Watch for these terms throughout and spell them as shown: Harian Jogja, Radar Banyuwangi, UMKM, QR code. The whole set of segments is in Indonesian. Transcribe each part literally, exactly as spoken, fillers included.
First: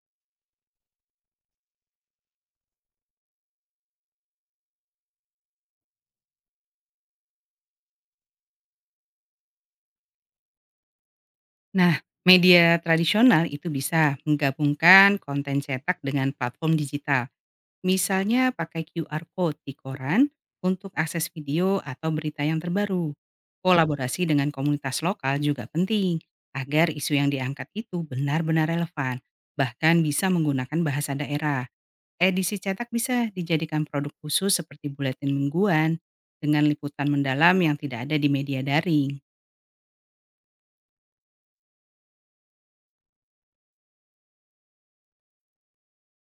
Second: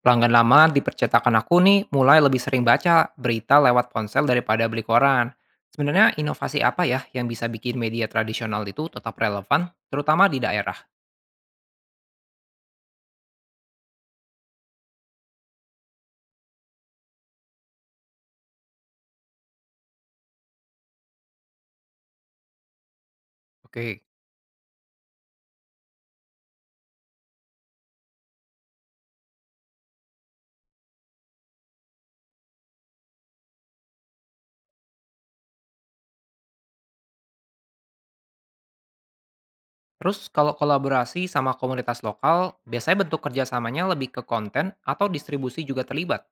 Pelanggan lama di percetakan aku nih mulai lebih sering baca berita lewat ponsel daripada beli koran. Sebenarnya inovasi apa ya yang bisa bikin media tradisional itu tetap relevan, terutama di daerah? Nah, media tradisional itu bisa menggabungkan konten cetak dengan platform digital. Misalnya pakai Q R code di koran untuk akses video atau berita yang terbaru. Oke. Kolaborasi dengan komunitas lokal juga penting agar isu yang diangkat itu benar-benar relevan, bahkan bisa menggunakan bahasa daerah. Edisi cetak bisa dijadikan produk khusus seperti buletin mingguan dengan liputan mendalam yang tidak ada di media daring. Terus kalau kolaborasi sama komunitas lokal, biasanya bentuk kerjasamanya lebih ke konten atau distribusi juga terlibat?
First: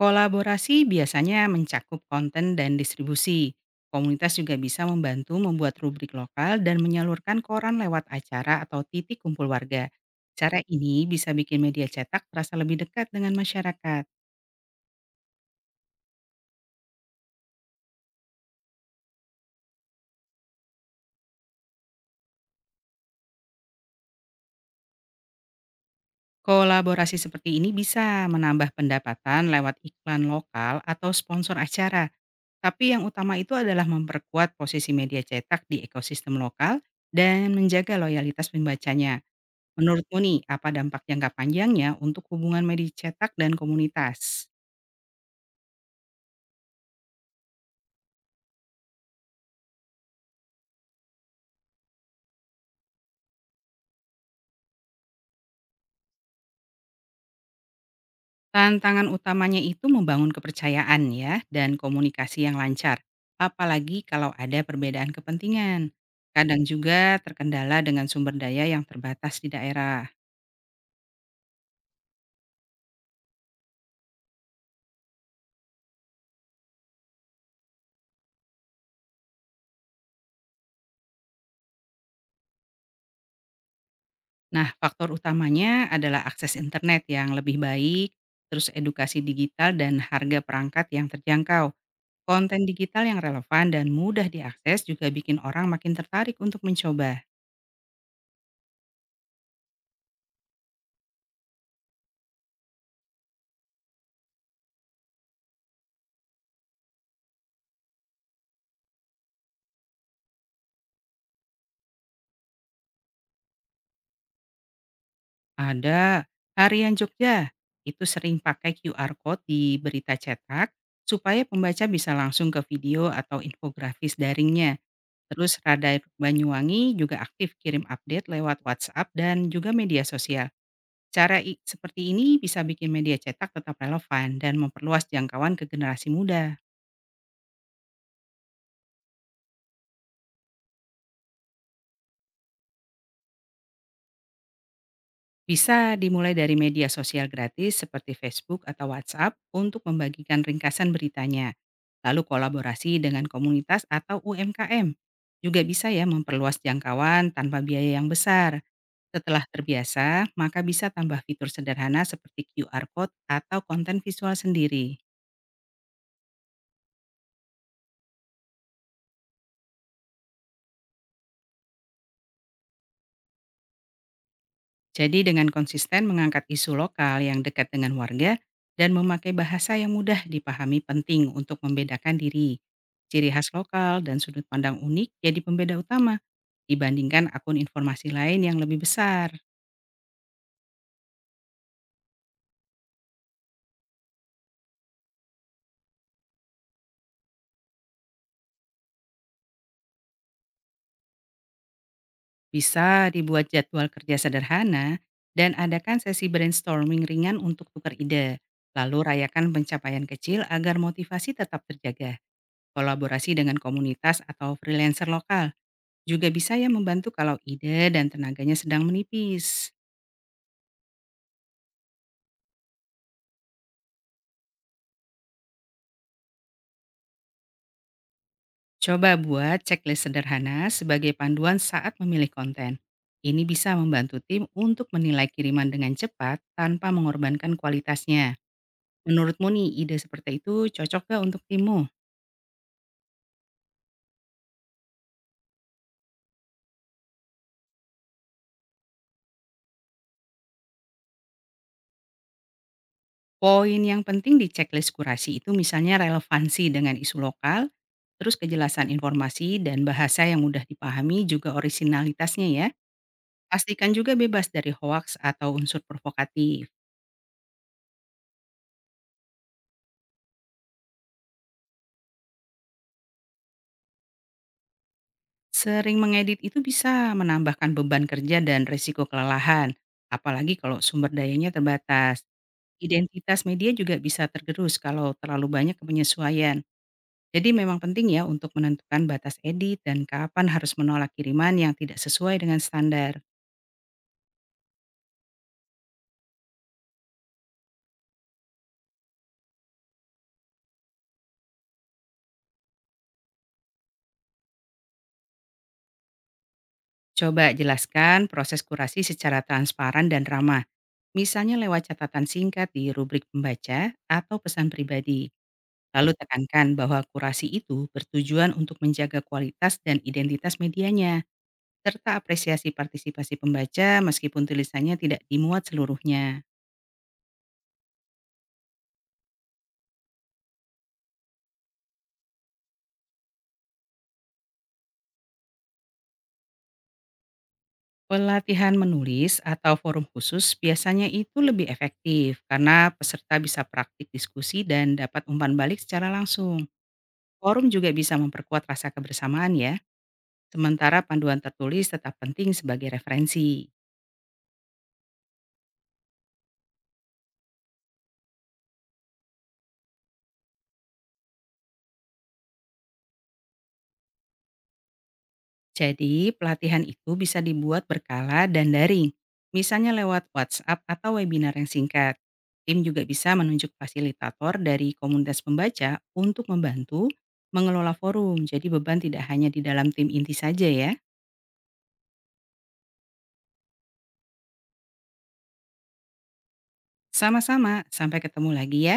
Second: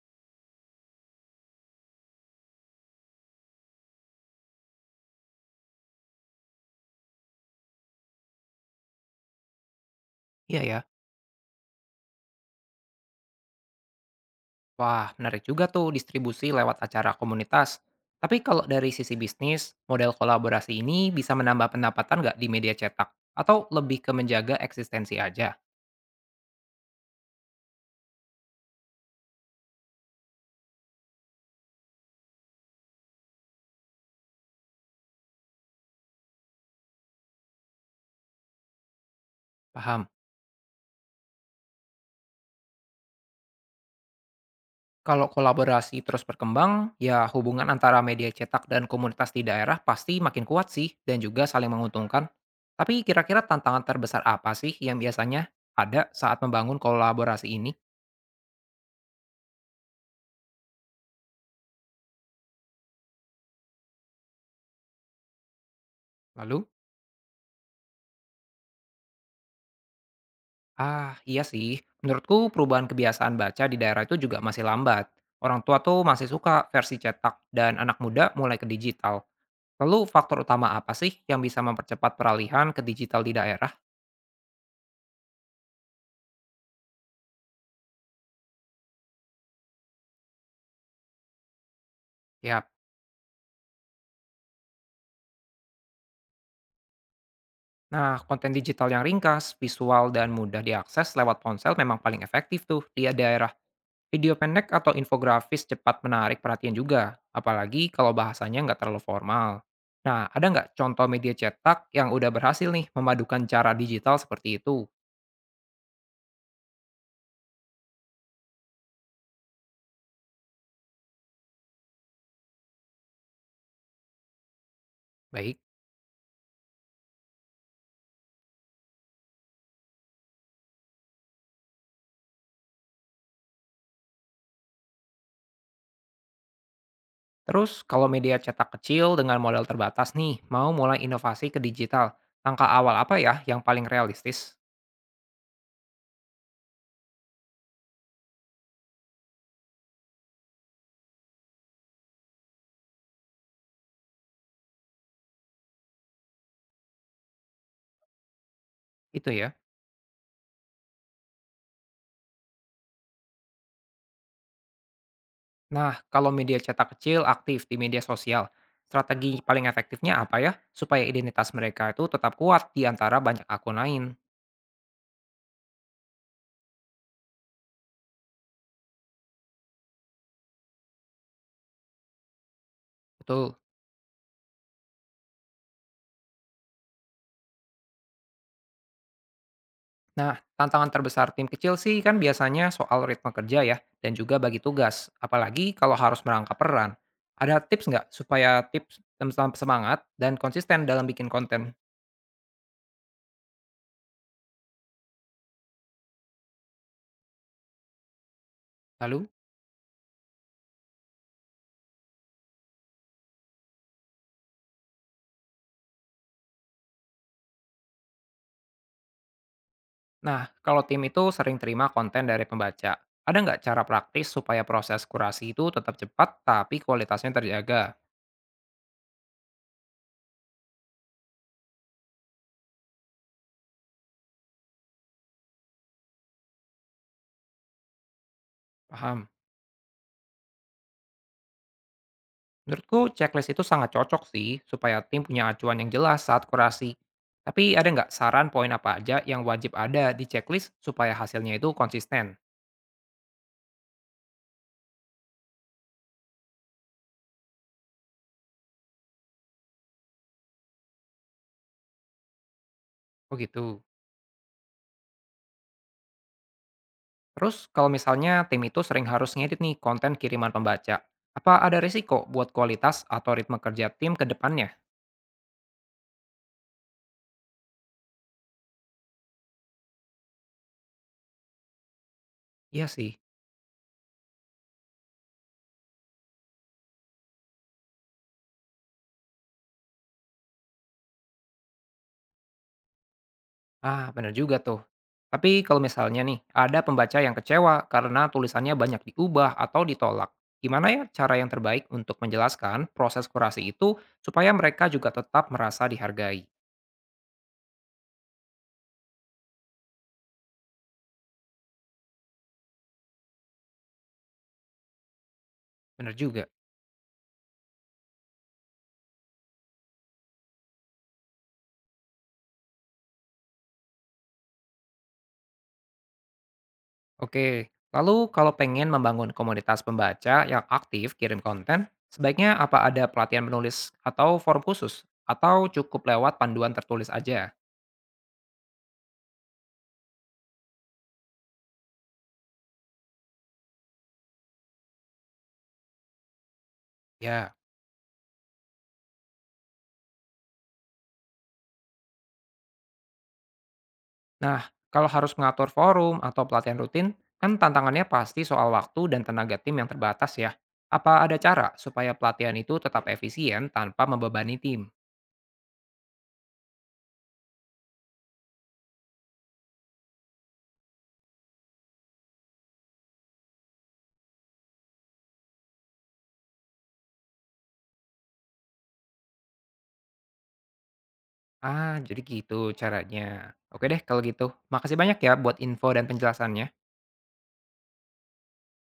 Kolaborasi biasanya mencakup konten dan distribusi. Komunitas juga bisa membantu membuat rubrik lokal dan menyalurkan koran lewat acara atau titik kumpul warga. Cara Iya ya. ini bisa bikin media cetak terasa lebih dekat dengan masyarakat. Wah, menarik juga tuh distribusi lewat acara komunitas. Tapi kalau dari sisi bisnis, model kolaborasi ini bisa menambah pendapatan nggak di media cetak? Atau lebih ke menjaga eksistensi aja? Kolaborasi seperti ini bisa menambah pendapatan lewat iklan lokal atau sponsor acara. Tapi yang utama itu adalah memperkuat posisi media cetak di ekosistem lokal dan menjaga loyalitas pembacanya. Paham. Menurutmu nih, apa dampak jangka panjangnya untuk hubungan media cetak dan komunitas? Kalau kolaborasi terus berkembang, ya hubungan antara media cetak dan komunitas di daerah pasti makin kuat sih, dan juga saling menguntungkan. Tapi kira-kira tantangan terbesar apa sih yang biasanya ada saat membangun kolaborasi ini? Tantangan utamanya itu membangun kepercayaan ya dan komunikasi yang lancar, apalagi kalau ada perbedaan kepentingan. Kadang Lalu? juga terkendala dengan sumber daya yang terbatas di daerah. Ah, iya sih. Menurutku perubahan kebiasaan baca di daerah itu juga masih lambat. Orang tua tuh masih suka versi cetak, dan anak muda mulai ke digital. Lalu faktor utama apa sih yang bisa mempercepat peralihan ke digital di daerah? Nah, faktor utamanya adalah akses internet yang lebih baik, terus edukasi digital dan harga perangkat yang terjangkau. Konten Ya. digital yang relevan dan mudah diakses juga bikin orang makin tertarik untuk mencoba. Nah, konten digital yang ringkas, visual, dan mudah diakses lewat ponsel memang paling efektif tuh di daerah. Video pendek atau infografis cepat menarik perhatian juga, apalagi kalau bahasanya nggak terlalu formal. Nah, ada nggak contoh media cetak yang udah berhasil nih memadukan cara digital seperti itu? Ada. Harian Jogja itu sering pakai Q R code di berita cetak supaya pembaca bisa langsung ke video atau infografis daringnya. Terus Baik. Radar Banyuwangi juga aktif kirim update lewat WhatsApp dan juga media sosial. Cara i- seperti ini bisa bikin media cetak tetap relevan dan memperluas jangkauan ke generasi muda. Terus, kalau media cetak kecil dengan modal terbatas nih, mau mulai inovasi ke digital, langkah awal apa ya yang paling realistis? Bisa dimulai dari media sosial gratis seperti Facebook atau WhatsApp untuk membagikan ringkasan beritanya. Lalu kolaborasi dengan komunitas atau U M K M. Juga bisa ya memperluas jangkauan tanpa biaya yang besar. Itu Setelah ya. terbiasa, maka bisa tambah fitur sederhana seperti Q R code atau konten visual sendiri. Nah, kalau media cetak kecil aktif di media sosial, strategi paling efektifnya apa ya? Supaya identitas mereka itu tetap kuat di antara banyak akun lain. Jadi dengan konsisten mengangkat isu lokal yang dekat dengan warga dan memakai bahasa yang mudah dipahami penting untuk membedakan diri. Ciri khas Betul. lokal dan sudut pandang unik jadi pembeda utama dibandingkan akun informasi lain yang lebih besar. Nah, tantangan terbesar tim kecil sih kan biasanya soal ritme kerja ya, dan juga bagi tugas, apalagi kalau harus merangkap peran. Ada tips nggak supaya tips tentang semangat dan konsisten dalam bikin konten? Bisa dibuat jadwal kerja sederhana dan adakan sesi brainstorming ringan untuk tukar ide. Lalu Lalu, rayakan pencapaian kecil agar motivasi tetap terjaga. Kolaborasi dengan komunitas atau freelancer lokal juga bisa ya membantu kalau ide dan tenaganya sedang menipis. nah kalau tim itu sering terima konten dari pembaca, ada nggak cara praktis supaya proses kurasi itu tetap cepat tapi kualitasnya terjaga? Coba buat checklist sederhana sebagai panduan saat memilih konten. Ini bisa membantu tim untuk menilai kiriman dengan cepat tanpa mengorbankan kualitasnya. Paham. Menurutmu nih, ide seperti itu cocok gak untuk timmu? Menurutku checklist itu sangat cocok sih, supaya tim punya acuan yang jelas saat kurasi. Tapi ada nggak saran poin apa aja yang wajib ada di checklist supaya hasilnya itu konsisten? Poin yang penting di checklist kurasi itu misalnya relevansi dengan isu lokal, terus kejelasan informasi dan bahasa yang mudah dipahami juga orisinalitasnya ya. Oh gitu. Pastikan juga bebas dari hoaks atau unsur provokatif. Terus kalau misalnya tim itu sering harus ngedit nih konten kiriman pembaca, apa ada risiko buat kualitas atau ritme kerja tim ke depannya? Sering mengedit itu bisa menambahkan beban kerja dan resiko kelelahan, apalagi kalau sumber dayanya terbatas. Iya sih. Identitas media juga bisa tergerus kalau terlalu banyak penyesuaian. Jadi memang penting ya untuk menentukan batas edit dan kapan harus menolak kiriman yang tidak sesuai dengan standar. Ah, benar juga tuh. Tapi kalau misalnya nih, ada pembaca yang kecewa karena tulisannya banyak diubah atau ditolak. Gimana ya cara yang terbaik untuk menjelaskan proses kurasi itu supaya mereka juga tetap merasa dihargai? Coba jelaskan proses kurasi secara transparan dan ramah, misalnya lewat catatan singkat di rubrik pembaca atau pesan pribadi. Lalu Benar juga. tekankan bahwa kurasi itu bertujuan untuk menjaga kualitas dan identitas medianya, serta apresiasi partisipasi pembaca meskipun tulisannya tidak dimuat seluruhnya. Oke, lalu kalau pengen membangun komunitas pembaca yang aktif kirim konten, sebaiknya apa ada pelatihan menulis atau forum khusus? Atau cukup lewat panduan tertulis aja? Pelatihan menulis atau forum khusus biasanya itu lebih efektif karena peserta bisa praktik diskusi dan dapat umpan balik secara langsung. Ya. Forum juga bisa memperkuat rasa kebersamaan ya, sementara panduan tertulis tetap penting sebagai referensi. Nah, kalau harus mengatur forum atau pelatihan rutin, kan tantangannya pasti soal waktu dan tenaga tim yang terbatas ya. Apa ada cara supaya pelatihan itu tetap efisien tanpa membebani tim? Jadi, pelatihan itu bisa dibuat berkala dan daring, misalnya lewat WhatsApp atau webinar yang singkat. Tim juga bisa menunjuk fasilitator dari komunitas pembaca untuk membantu mengelola forum, jadi beban tidak hanya di dalam tim inti saja ya. Ah, jadi gitu caranya. Oke deh kalau gitu. Makasih banyak ya buat info dan penjelasannya. Sama-sama, sampai ketemu lagi ya.